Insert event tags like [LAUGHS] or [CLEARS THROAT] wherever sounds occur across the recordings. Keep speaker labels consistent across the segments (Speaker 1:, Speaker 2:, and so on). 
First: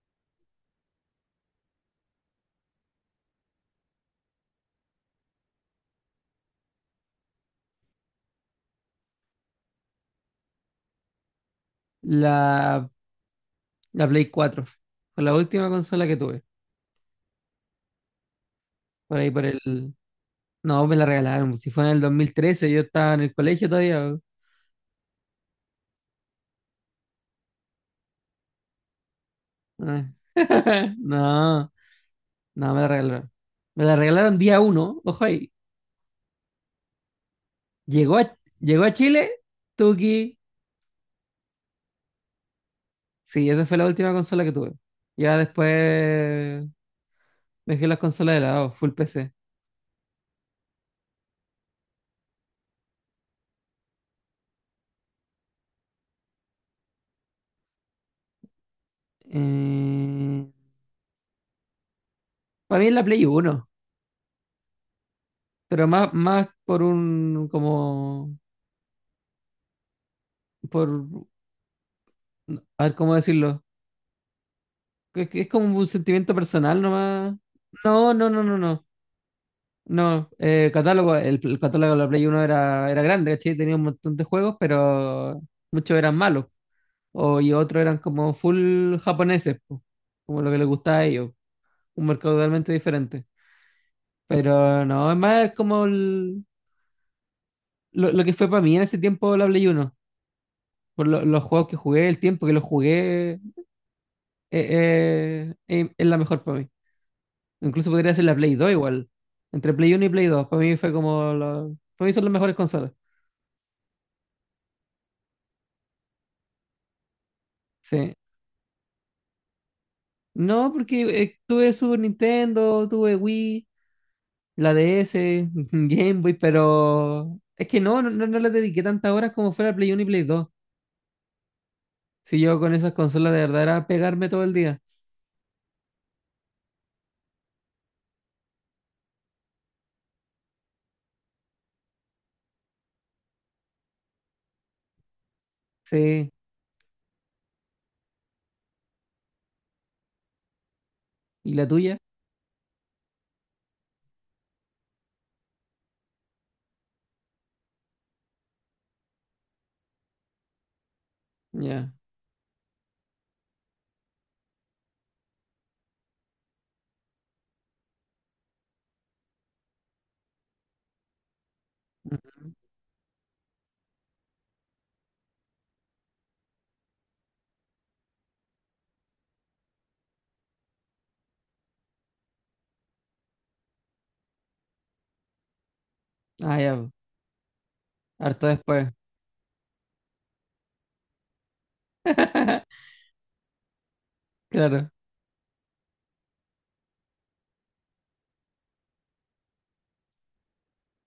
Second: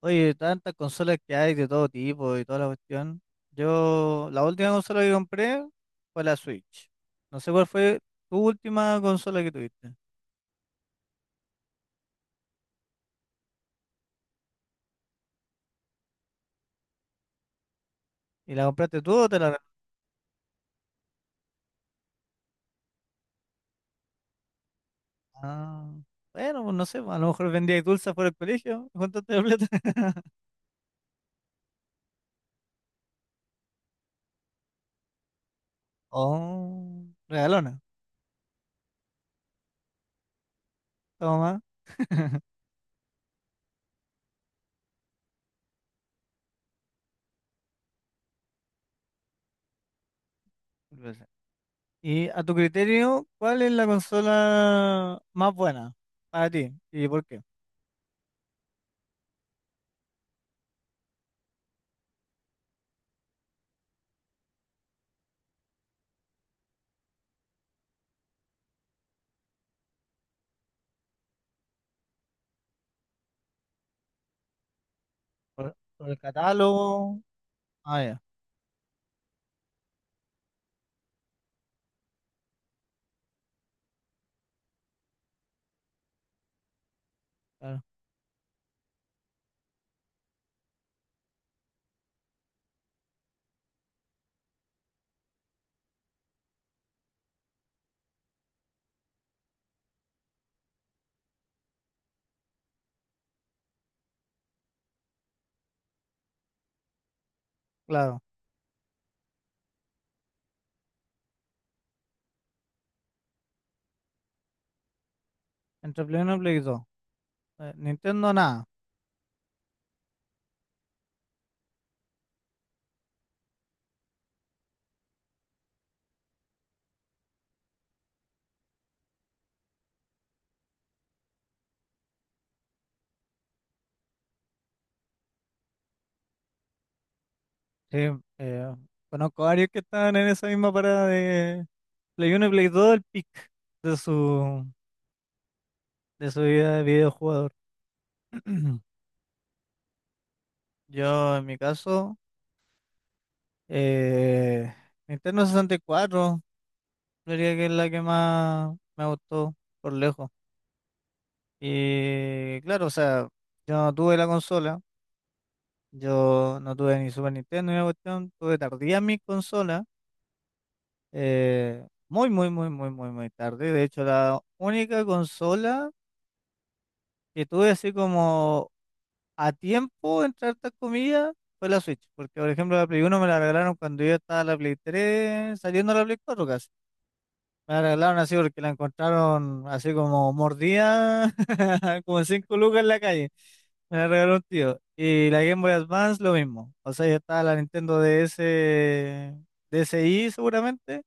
Speaker 1: Oye, tantas consolas que hay de todo tipo y toda la cuestión. Yo, la última consola que compré fue la Switch. No sé cuál fue tu última consola que tuviste.
Speaker 2: La, la Play 4 fue la última consola que tuve.
Speaker 1: ¿Y la compraste tú
Speaker 2: Por
Speaker 1: o
Speaker 2: ahí,
Speaker 1: te
Speaker 2: por
Speaker 1: la regalaron?
Speaker 2: el. No, me la regalaron. Si fue en el 2013, yo estaba en el colegio todavía.
Speaker 1: Ah, bueno, pues no sé, a lo mejor vendías dulces por el colegio y juntaste la plata.
Speaker 2: Ah.
Speaker 1: [LAUGHS]
Speaker 2: [LAUGHS] No, no, me la regalaron. Me la regalaron día uno. Ojo ahí.
Speaker 1: Oh, regalona.
Speaker 2: Llegó a Chile, Tuki.
Speaker 1: Toma. [LAUGHS]
Speaker 2: Sí, esa fue la última consola que tuve. Ya después dejé las consolas de lado, full PC.
Speaker 1: Pues, y a tu criterio, ¿cuál es la consola más buena para ti? ¿Y por qué?
Speaker 2: Eh, para mí es la Play 1, pero más como, por, a ver cómo decirlo. Es que es como
Speaker 1: ¿Por,
Speaker 2: un
Speaker 1: por el
Speaker 2: sentimiento personal
Speaker 1: catálogo?
Speaker 2: nomás.
Speaker 1: Ah,
Speaker 2: No,
Speaker 1: ya,
Speaker 2: no, no, no, no. No, catálogo, el catálogo de la Play 1 era grande, ¿cachai? Tenía un montón de juegos, pero muchos eran malos. Y otros
Speaker 1: claro.
Speaker 2: eran como full japoneses, po, como lo que les gustaba a ellos. Un mercado totalmente diferente. Pero no, es más, es como lo que fue para mí en ese tiempo la Play 1. Por los juegos que jugué, el tiempo que los jugué, es la mejor para mí. Incluso podría
Speaker 1: Claro.
Speaker 2: ser la Play 2 igual. Entre Play 1 y Play 2, para mí fue como la- para mí son las mejores consolas.
Speaker 1: Entre Play 1 y Play 2.
Speaker 2: Sí.
Speaker 1: Nintendo nada.
Speaker 2: No, porque tuve Super Nintendo, tuve Wii, la DS, [LAUGHS] Game Boy, pero es que no le dediqué tantas horas como fuera Play 1 y Play 2. Si yo con esas consolas de verdad era pegarme todo el día.
Speaker 1: Sí, eh, conozco varios que estaban en esa misma parada de Play 1 y Play 2 del pic de su, de
Speaker 2: Sí.
Speaker 1: su vida de videojugador. [CLEARS THROAT] Yo en
Speaker 2: ¿Y
Speaker 1: mi
Speaker 2: la tuya?
Speaker 1: caso, eh, Nintendo 64, diría que es la que más me gustó por lejos.
Speaker 2: Ya.
Speaker 1: Y claro, o sea, yo no tuve la consola, yo no tuve ni Super Nintendo ni la cuestión, tuve tardía mi consola muy,
Speaker 2: Mm.
Speaker 1: muy, muy, muy, muy, muy tarde. De hecho, la única consola que tuve así como a tiempo, entre hartas comillas, fue la Switch. Porque, por ejemplo, la Play uno me la regalaron cuando yo estaba en la Play tres saliendo a la Play cuatro
Speaker 2: Ah,
Speaker 1: casi.
Speaker 2: ya.
Speaker 1: Me la regalaron así
Speaker 2: Harto
Speaker 1: porque la
Speaker 2: después.
Speaker 1: encontraron así como mordida, [LAUGHS] como cinco
Speaker 2: [LAUGHS]
Speaker 1: lucas en la calle. Me la regaló un tío.
Speaker 2: Claro.
Speaker 1: Y la Game Boy Advance, lo mismo. O sea, ya estaba la Nintendo DS, DSi seguramente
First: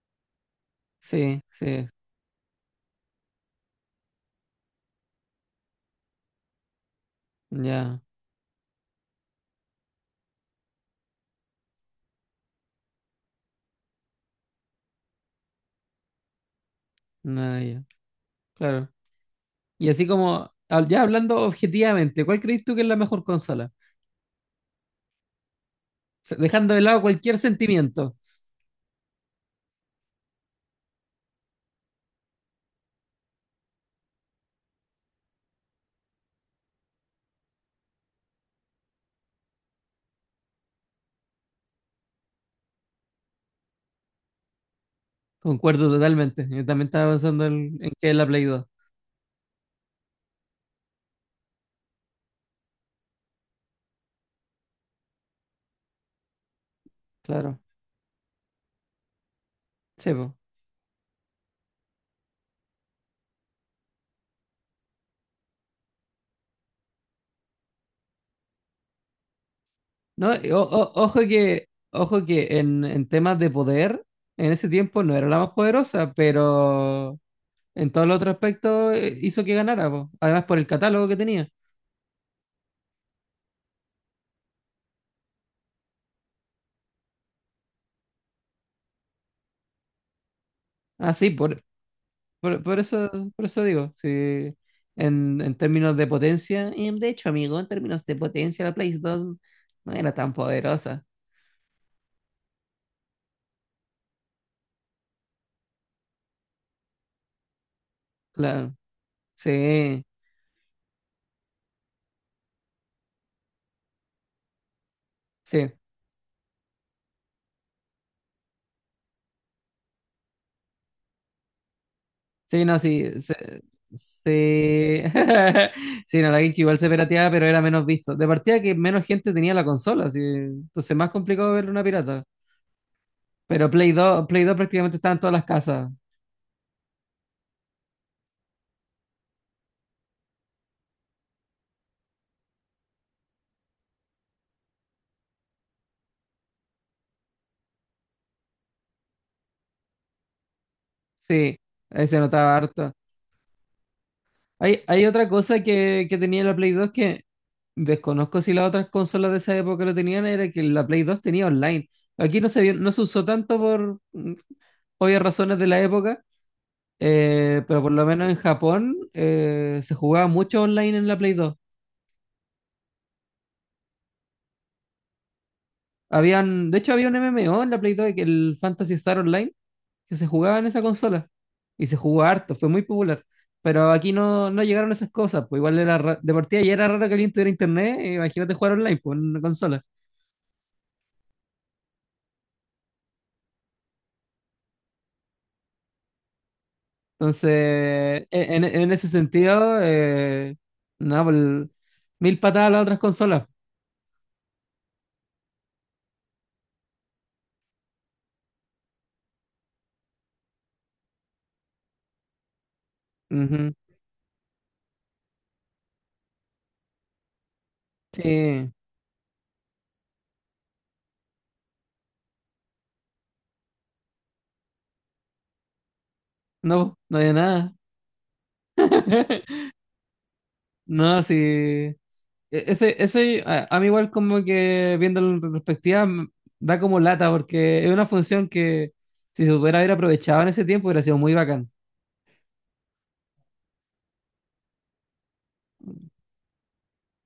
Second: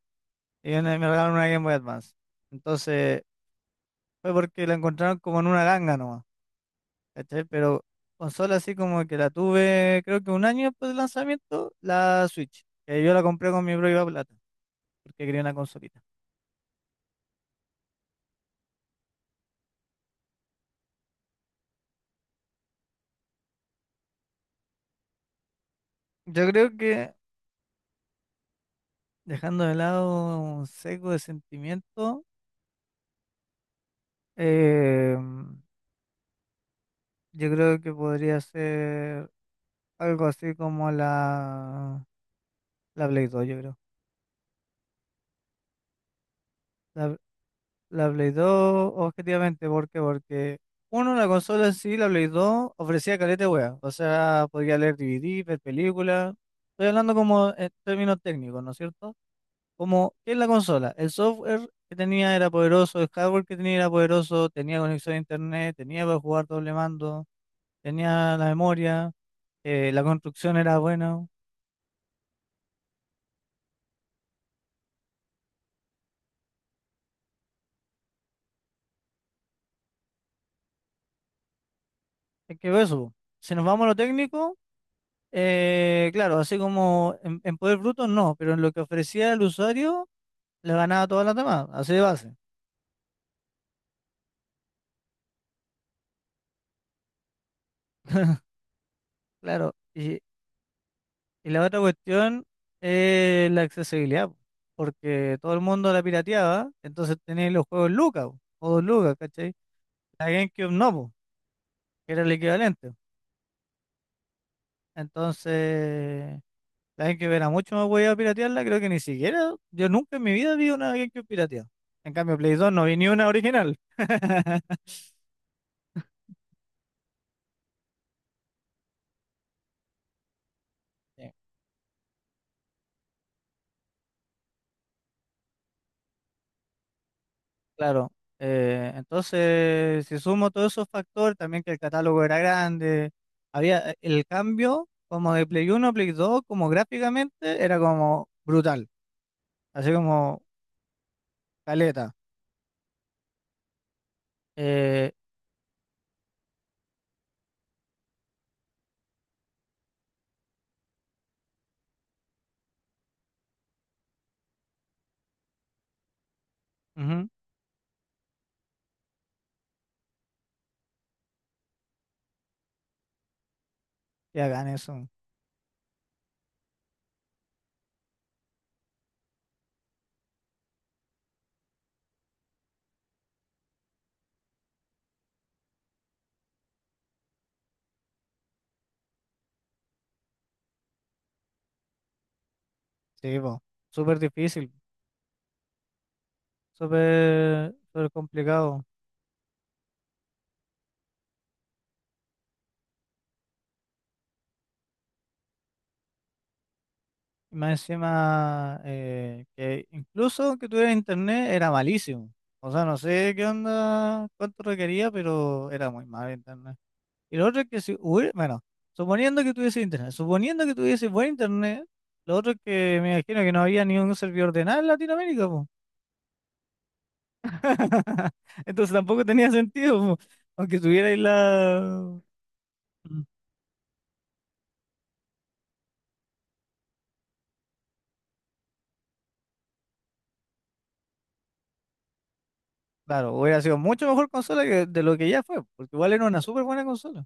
Speaker 1: y me regalaron
Speaker 2: Sí,
Speaker 1: una Game Boy
Speaker 2: sí.
Speaker 1: Advance. Entonces, fue porque la encontraron como en una ganga nomás, ¿cachai? Pero
Speaker 2: Ya.
Speaker 1: consola así como que la tuve, creo que un año después del lanzamiento, la Switch, que yo la compré con mi propia plata, porque quería una consolita.
Speaker 2: Nada, ya. Claro. Y así como ya hablando objetivamente, ¿cuál crees tú que es la mejor consola? O sea,
Speaker 1: Yo creo
Speaker 2: dejando de lado
Speaker 1: que,
Speaker 2: cualquier sentimiento.
Speaker 1: dejando de lado un seco de sentimiento, eh, yo creo que podría ser algo así como la Play 2, yo creo.
Speaker 2: Concuerdo totalmente. Yo también estaba
Speaker 1: La,
Speaker 2: pensando en que
Speaker 1: La
Speaker 2: es la
Speaker 1: Play
Speaker 2: Play 2.
Speaker 1: 2, objetivamente, ¿por qué? Porque, uno, la consola en sí, la Play 2, ofrecía caleta de wea. O sea, podía leer DVD, ver películas. Estoy hablando como
Speaker 2: Claro.
Speaker 1: en términos técnicos, ¿no es cierto? Como,
Speaker 2: Sí,
Speaker 1: ¿qué
Speaker 2: po.
Speaker 1: es la consola? El software que tenía era poderoso, el hardware que tenía era poderoso, tenía conexión a internet, tenía para jugar doble mando, tenía la memoria, la
Speaker 2: No,
Speaker 1: construcción
Speaker 2: o-
Speaker 1: era
Speaker 2: o- ojo
Speaker 1: buena.
Speaker 2: que, en temas de poder, en ese tiempo no era la más poderosa, pero en todos los otros aspectos hizo que ganara, po. Además por el catálogo que tenía.
Speaker 1: Es que eso, si nos vamos a lo técnico, claro, así como en poder bruto no, pero en lo que ofrecía el usuario le ganaba a
Speaker 2: Ah,
Speaker 1: todas
Speaker 2: sí,
Speaker 1: las demás, así de base,
Speaker 2: Por, por eso, por eso digo, sí, en términos de potencia, y de hecho, amigo, en términos de potencia, la Play 2
Speaker 1: claro.
Speaker 2: no era
Speaker 1: Y,
Speaker 2: tan poderosa.
Speaker 1: y la otra cuestión es la accesibilidad, po, porque todo el mundo la pirateaba, entonces tenéis los juegos Lucas, po, o
Speaker 2: Claro,
Speaker 1: dos Lucas, ¿cachai?
Speaker 2: sí,
Speaker 1: La GameCube no, po, que era el equivalente.
Speaker 2: sí,
Speaker 1: Entonces, la GameCube era mucho más a piratearla, creo que ni siquiera, yo nunca en mi vida vi una GameCube pirateada. En cambio, Play
Speaker 2: sí,
Speaker 1: 2
Speaker 2: no,
Speaker 1: no vi ni
Speaker 2: sí,
Speaker 1: una
Speaker 2: sí,
Speaker 1: original. [LAUGHS]
Speaker 2: sí, [LAUGHS] sí, no, la GameCube igual se pirateaba, pero era menos visto. De partida que menos gente tenía la consola, así, entonces más complicado ver una pirata. Pero Play dos prácticamente estaba en todas las casas,
Speaker 1: Claro, entonces si sumo todos esos factores, también que el catálogo era grande, había el cambio como de Play uno, a Play 2, como gráficamente, era como brutal, así como
Speaker 2: sí, ahí
Speaker 1: caleta.
Speaker 2: se notaba harto. Hay
Speaker 1: Eh,
Speaker 2: otra cosa que tenía la Play 2, que desconozco si las otras consolas de esa época lo tenían, era que la Play 2 tenía online. Aquí no se usó tanto por obvias razones de la época,
Speaker 1: ujú,
Speaker 2: pero por lo menos en Japón, se jugaba mucho online en la Play 2.
Speaker 1: y hagan eso,
Speaker 2: Habían, de hecho, había un MMO en la Play 2, que el Fantasy Star Online, que se jugaba en esa consola. Y se jugó harto, fue muy popular. Pero aquí no llegaron esas cosas, pues igual de partida ya era raro que alguien tuviera internet, imagínate jugar online, pues, en una consola.
Speaker 1: sí, po, súper difícil, súper súper
Speaker 2: Entonces, en,
Speaker 1: complicado.
Speaker 2: en ese sentido, no, pues, mil patadas a las otras consolas.
Speaker 1: Y más encima, que incluso que tuviera internet era malísimo. O sea, no sé qué
Speaker 2: Ujú.
Speaker 1: onda, cuánto requería, pero era muy mal. Y lo otro es que si hubiera, bueno,
Speaker 2: Sí,
Speaker 1: suponiendo que tuviese internet, suponiendo que tuviese buen internet, lo otro es que me imagino que no había ni un servidor de nada en Latinoamérica, po.
Speaker 2: no, no hay nada.
Speaker 1: [LAUGHS] Entonces tampoco tenía
Speaker 2: [LAUGHS]
Speaker 1: sentido, po. Aunque tuviera ahí
Speaker 2: No, sí. E-
Speaker 1: la...
Speaker 2: Ese,
Speaker 1: Mm.
Speaker 2: ese, a mí, igual como que viéndolo en retrospectiva, da como lata, porque es una función que si se hubiera haber aprovechado en ese tiempo hubiera sido muy bacán.
Speaker 1: Claro, hubiera sido mucho mejor consola que de lo que ya fue, porque igual era una súper buena consola.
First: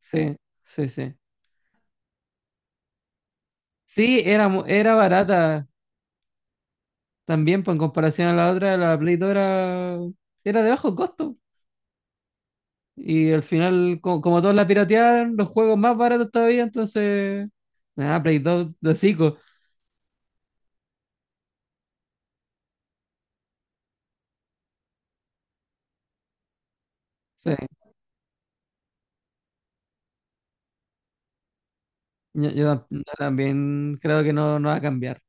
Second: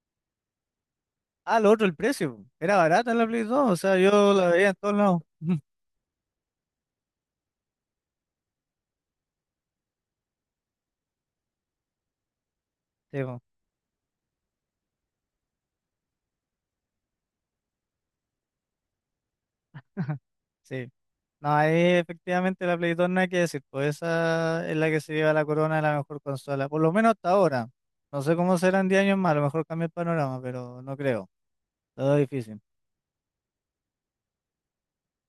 Speaker 2: Sí, sí, sí.
Speaker 1: Ah, lo otro, el precio, po. Era barata la Play 2, o sea,
Speaker 2: Sí,
Speaker 1: yo la
Speaker 2: era, mu-
Speaker 1: veía en todos
Speaker 2: era
Speaker 1: lados.
Speaker 2: barata
Speaker 1: [LAUGHS]
Speaker 2: también, pues en comparación a la otra, la Play 2 era de bajo costo.
Speaker 1: Sí,
Speaker 2: Y
Speaker 1: po.
Speaker 2: al final, como, todos la piratearon, los juegos más baratos todavía, entonces. Nada, Play 2 de hocico.
Speaker 1: Sí. No, ahí efectivamente la Play 2 no hay que decir, pues esa es la que se lleva la corona de la mejor consola, por lo menos hasta
Speaker 2: Sí,
Speaker 1: ahora. No sé cómo serán 10 años más, a lo mejor cambia el panorama, pero no creo, lo veo
Speaker 2: yo,
Speaker 1: difícil.
Speaker 2: yo tam- yo también creo que no va a cambiar.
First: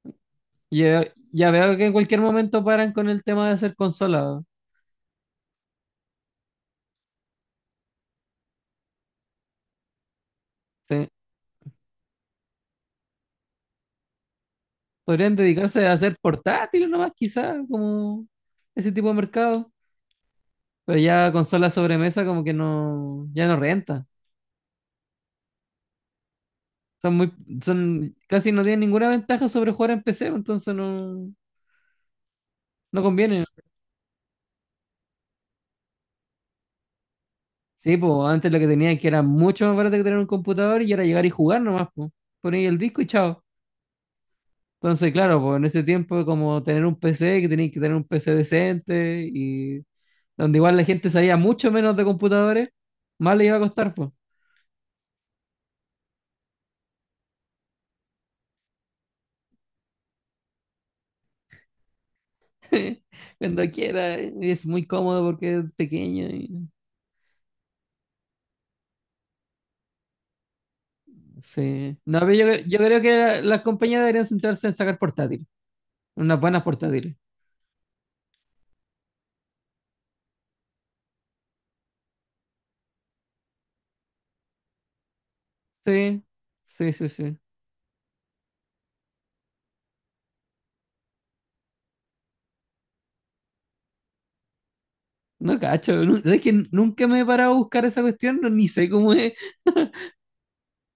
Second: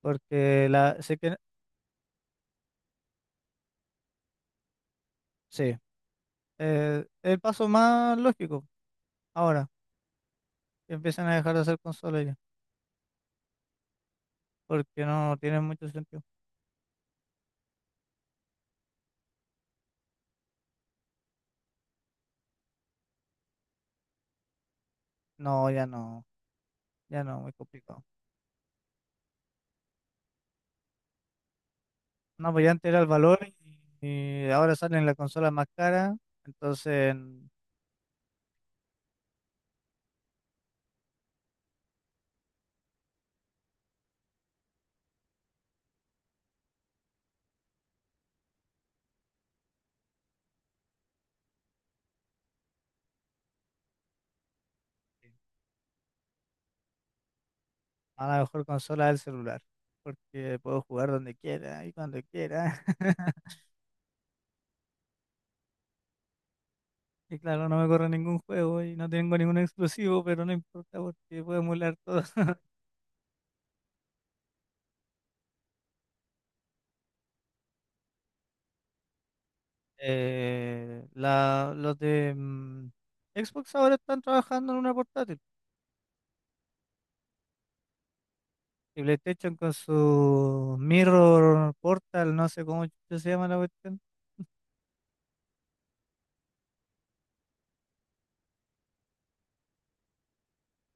Speaker 1: Porque
Speaker 2: Y
Speaker 1: la,
Speaker 2: yo,
Speaker 1: sé que,
Speaker 2: ya veo que en cualquier momento paran con el tema de hacer consolas.
Speaker 1: sí, el paso más lógico ahora, que
Speaker 2: Sí.
Speaker 1: empiezan a dejar de hacer consolas ya, porque no
Speaker 2: Podrían
Speaker 1: tienen
Speaker 2: dedicarse
Speaker 1: mucho
Speaker 2: a hacer
Speaker 1: sentido.
Speaker 2: portátiles nomás, quizás, como ese tipo de mercado. Pero ya consolas sobremesa, como que no, ya no renta.
Speaker 1: No, ya no,
Speaker 2: Son
Speaker 1: ya
Speaker 2: muy,
Speaker 1: no, muy complicado.
Speaker 2: son, casi no tienen ninguna ventaja sobre jugar en PC, entonces no,
Speaker 1: No, pues ya antes era
Speaker 2: no
Speaker 1: el valor
Speaker 2: conviene.
Speaker 1: y, ahora salen las consolas más caras, entonces...
Speaker 2: Sí, pues antes lo que tenían, que era mucho más barato que tener un computador, y era llegar y jugar nomás, pues. Ponéis el disco y chao. Entonces, claro, pues en ese tiempo, como tener un PC, que tenías que tener un PC decente, y donde igual la gente sabía mucho menos de computadores, más le iba a costar, pues.
Speaker 1: A la mejor consola del celular, porque puedo jugar donde quiera y cuando quiera.
Speaker 2: [LAUGHS]
Speaker 1: [LAUGHS]
Speaker 2: Cuando quiera, y es muy cómodo porque es pequeño y
Speaker 1: Y claro, no me corre ningún juego y no tengo ningún exclusivo, pero no importa porque puedo emular
Speaker 2: sí. No,
Speaker 1: todo.
Speaker 2: pero yo,
Speaker 1: [LAUGHS]
Speaker 2: yo creo que las compañías deberían centrarse en sacar portátiles, unas buenas portátiles.
Speaker 1: Los de Xbox ahora están trabajando en una portátil.
Speaker 2: Sí, sí, sí, sí.
Speaker 1: Y PlayStation con su Mirror Portal, no sé cómo chucha se llama la cuestión.
Speaker 2: No cacho, ¿sabes que nunca me he parado a buscar esa cuestión? No, ni sé cómo es.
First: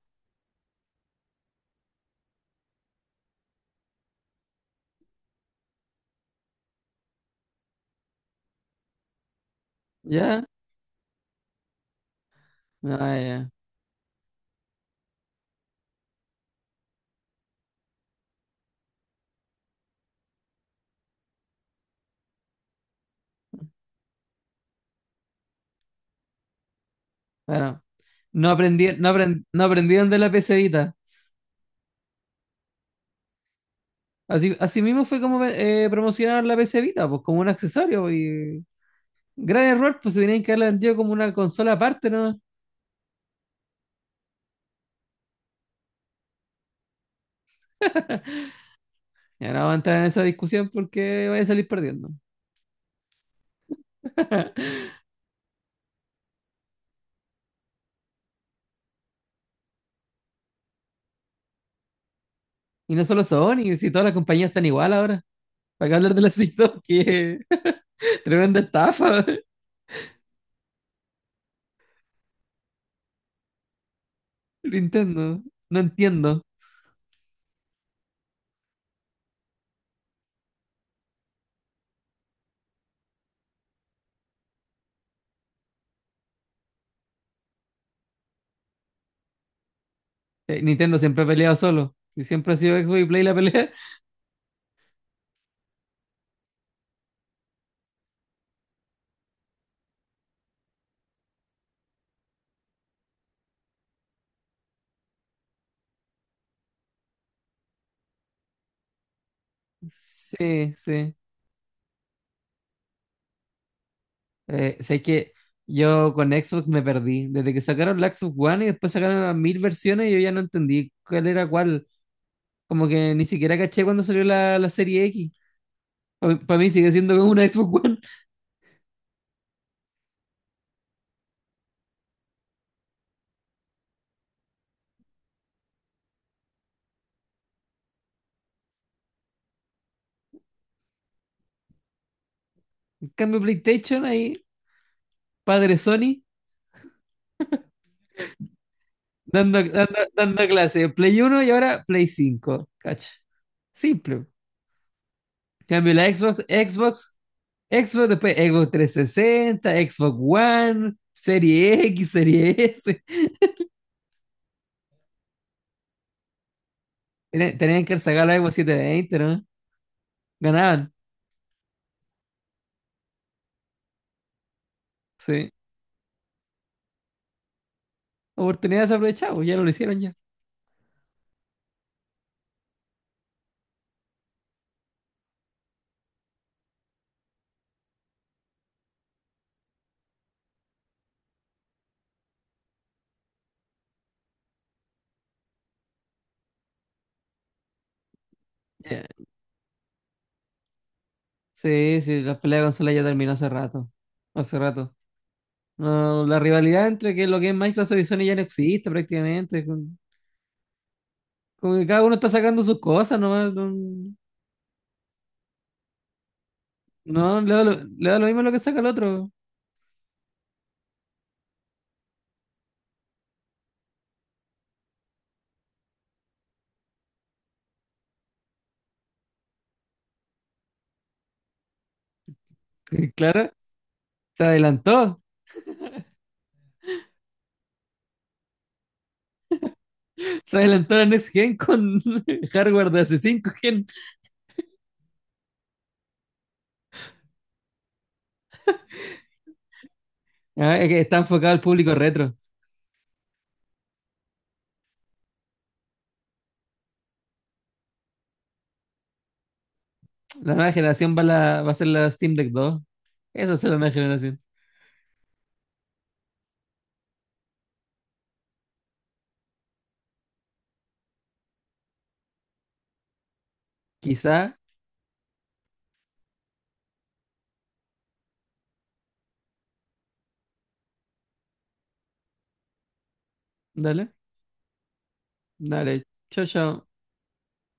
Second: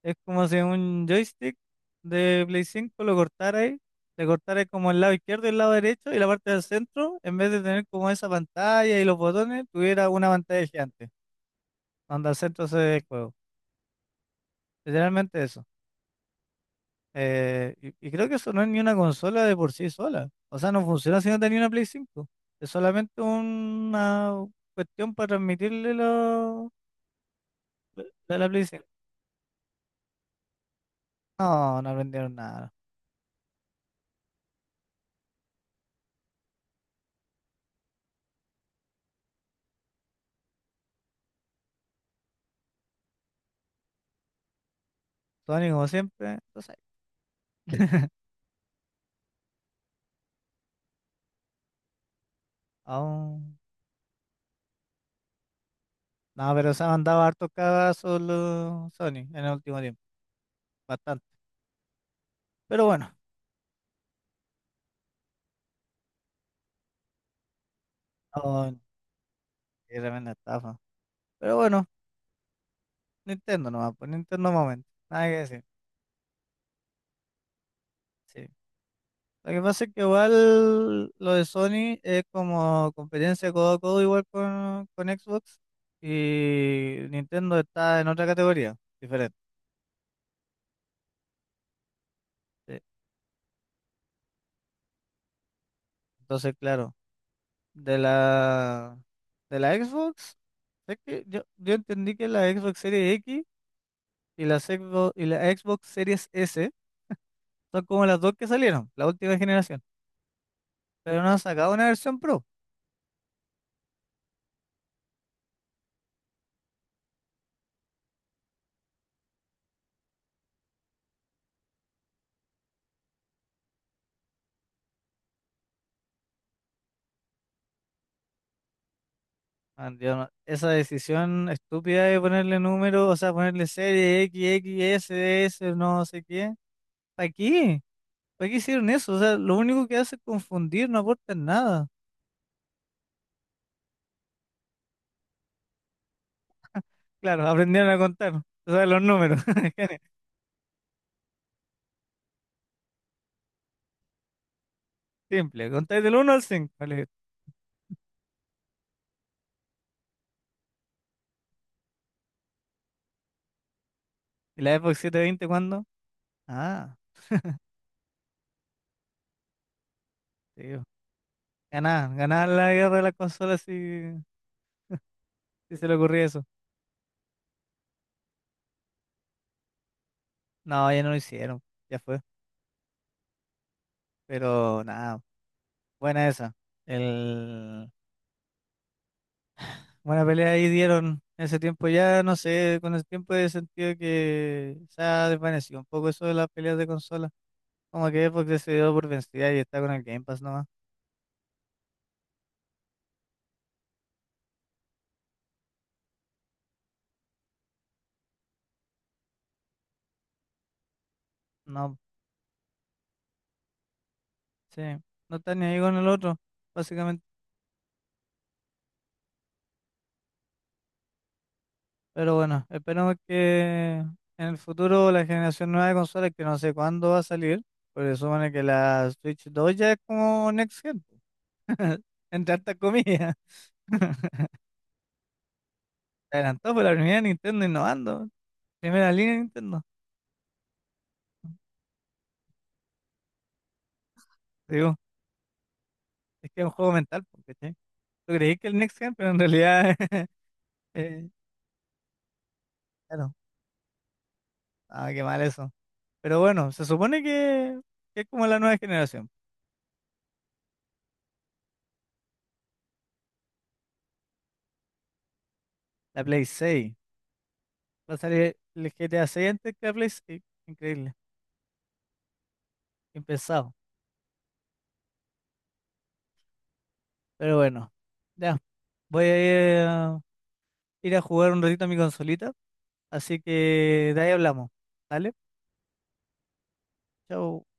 Speaker 1: Es como si un joystick de Play 5 lo cortara ahí, le cortara como el lado izquierdo y el lado derecho y la parte del centro, en vez de tener como esa pantalla y los botones, tuviera una
Speaker 2: ¿Ya?
Speaker 1: pantalla gigante, donde al centro se ve el
Speaker 2: Ah,
Speaker 1: juego.
Speaker 2: ya.
Speaker 1: Literalmente eso. Eh, y, creo que eso no es ni una consola de por sí sola. O sea, no funciona si no tenía una Play 5. Es solamente una cuestión para transmitirle lo,
Speaker 2: Bueno,
Speaker 1: la, la
Speaker 2: no
Speaker 1: Play 5.
Speaker 2: aprendí, no aprend- no aprendieron de la PC Vita.
Speaker 1: No, no aprendieron nada.
Speaker 2: Así mismo fue como promocionaron la PC Vita, pues, como un accesorio, pues, gran error, pues se tenían que haberla vendido como una consola aparte, ¿no?
Speaker 1: Sony como siempre, entonces, [LAUGHS]
Speaker 2: Y ahora vamos a entrar en esa discusión porque voy a salir perdiendo.
Speaker 1: aún...
Speaker 2: [LAUGHS]
Speaker 1: No, pero se han mandado hartos cagazos los Sony en el último tiempo, bastante. Pero
Speaker 2: Y no
Speaker 1: bueno,
Speaker 2: solo Sony, si todas las compañías están igual ahora. ¿Para qué hablar de la Switch 2? Que, [LAUGHS] tremenda
Speaker 1: no,
Speaker 2: estafa, [LAUGHS]
Speaker 1: qué tremenda estafa. Pero bueno, Nintendo nomás, pues Nintendo momento, nada que
Speaker 2: Nintendo.
Speaker 1: decir.
Speaker 2: No entiendo.
Speaker 1: Sí. Lo que pasa es que igual lo de Sony es como competencia codo a codo igual con Xbox y Nintendo está en otra categoría, diferente.
Speaker 2: Nintendo siempre ha peleado solo. Y siempre ha sido
Speaker 1: Sí.
Speaker 2: Xbox y Play la pelea.
Speaker 1: Entonces, claro, de la, de la Xbox, es que yo entendí que la Xbox Series X y y la Xbox Series S son como las dos que salieron, la última generación,
Speaker 2: [LAUGHS] Sí, sí.
Speaker 1: pero no han sacado una versión Pro.
Speaker 2: Sé que yo con Xbox me perdí. Desde que sacaron la Xbox One y después sacaron las mil versiones, yo ya no entendí cuál era cuál. Como que ni siquiera caché cuando salió la Serie X. Para mí sigue siendo como una Xbox One.
Speaker 1: Man, yo no- esa decisión estúpida de ponerle número, o sea, ponerle serie X, X, S, S, no sé qué. ¿Para qué? ¿Para qué hicieron eso? O sea, lo único que hace es confundir, no aportan nada.
Speaker 2: En cambio, PlayStation, ahí, padre Sony,
Speaker 1: Claro, [LAUGHS] aprendieron a contar, o sea, los números.
Speaker 2: dando,
Speaker 1: [LAUGHS]
Speaker 2: dando,
Speaker 1: Genial.
Speaker 2: dando clase. Play 1 y ahora Play 5. Cacho. Simple. En
Speaker 1: Simple,
Speaker 2: cambio,
Speaker 1: contáis
Speaker 2: la
Speaker 1: del uno al
Speaker 2: Xbox,
Speaker 1: cinco vale.
Speaker 2: Xbox Xbox, después Xbox 360, Xbox One, Serie X, [LAUGHS] Serie S.
Speaker 1: ¿Y la Xbox 720 cuándo? Ah,
Speaker 2: Tenían que sacar la Xbox 720, ¿no?
Speaker 1: tío.
Speaker 2: Ganaban,
Speaker 1: Ganar, ganar la guerra de las consolas y
Speaker 2: sí.
Speaker 1: si se le ocurría eso.
Speaker 2: Oportunidades aprovechadas, ya no lo hicieron ya.
Speaker 1: No, ya no lo hicieron. Ya fue. Pero nada, buena esa. El... Buena pelea ahí dieron. En ese tiempo ya, no sé, con el tiempo he sentido que se ha desvanecido un poco eso de las peleas de consola. Como que Xbox se dio
Speaker 2: Ya.
Speaker 1: por vencida y está con el Game Pass nomás.
Speaker 2: Sí, sí, la pelea de consola ya terminó hace rato. Hace rato. No, la rivalidad entre que lo que es Microsoft y Sony ya no existe prácticamente. Como que
Speaker 1: No,
Speaker 2: cada uno está sacando sus cosas, nomás, no,
Speaker 1: sí. No está ni ahí con el otro, básicamente.
Speaker 2: no, le da lo mismo lo que saca el otro.
Speaker 1: Pero bueno, esperemos que en el futuro la generación nueva de consolas, que no sé cuándo va a salir, porque supone que la Switch 2 ya es como Next Gen. [LAUGHS] Entre hartas
Speaker 2: [LAUGHS]
Speaker 1: comillas.
Speaker 2: Claro, se
Speaker 1: [LAUGHS]
Speaker 2: adelantó.
Speaker 1: Se adelantó por la primera Nintendo innovando. Primera línea de Nintendo.
Speaker 2: Se adelantó la Next Gen con [LAUGHS] hardware de hace 5 gen.
Speaker 1: Te digo, es que es un juego mental, porque tú creí que el Next Gen, pero en realidad. [LAUGHS]
Speaker 2: Ah, que está
Speaker 1: eh,
Speaker 2: enfocado al público retro.
Speaker 1: claro, ah, qué mal eso. Pero bueno, se supone que, es como la nueva generación.
Speaker 2: La nueva generación va a ser la Steam Deck 2. Eso será la nueva generación.
Speaker 1: La Play 6. Va a salir el G GTA 6 antes que la Play 6. Increíble. Impensado.
Speaker 2: Quizá.
Speaker 1: Pero bueno, ya. Voy a ir a jugar un ratito a mi consolita. Así que
Speaker 2: Dale.
Speaker 1: de ahí hablamos. ¿Vale?
Speaker 2: Dale. Chao, chao.
Speaker 1: Chao.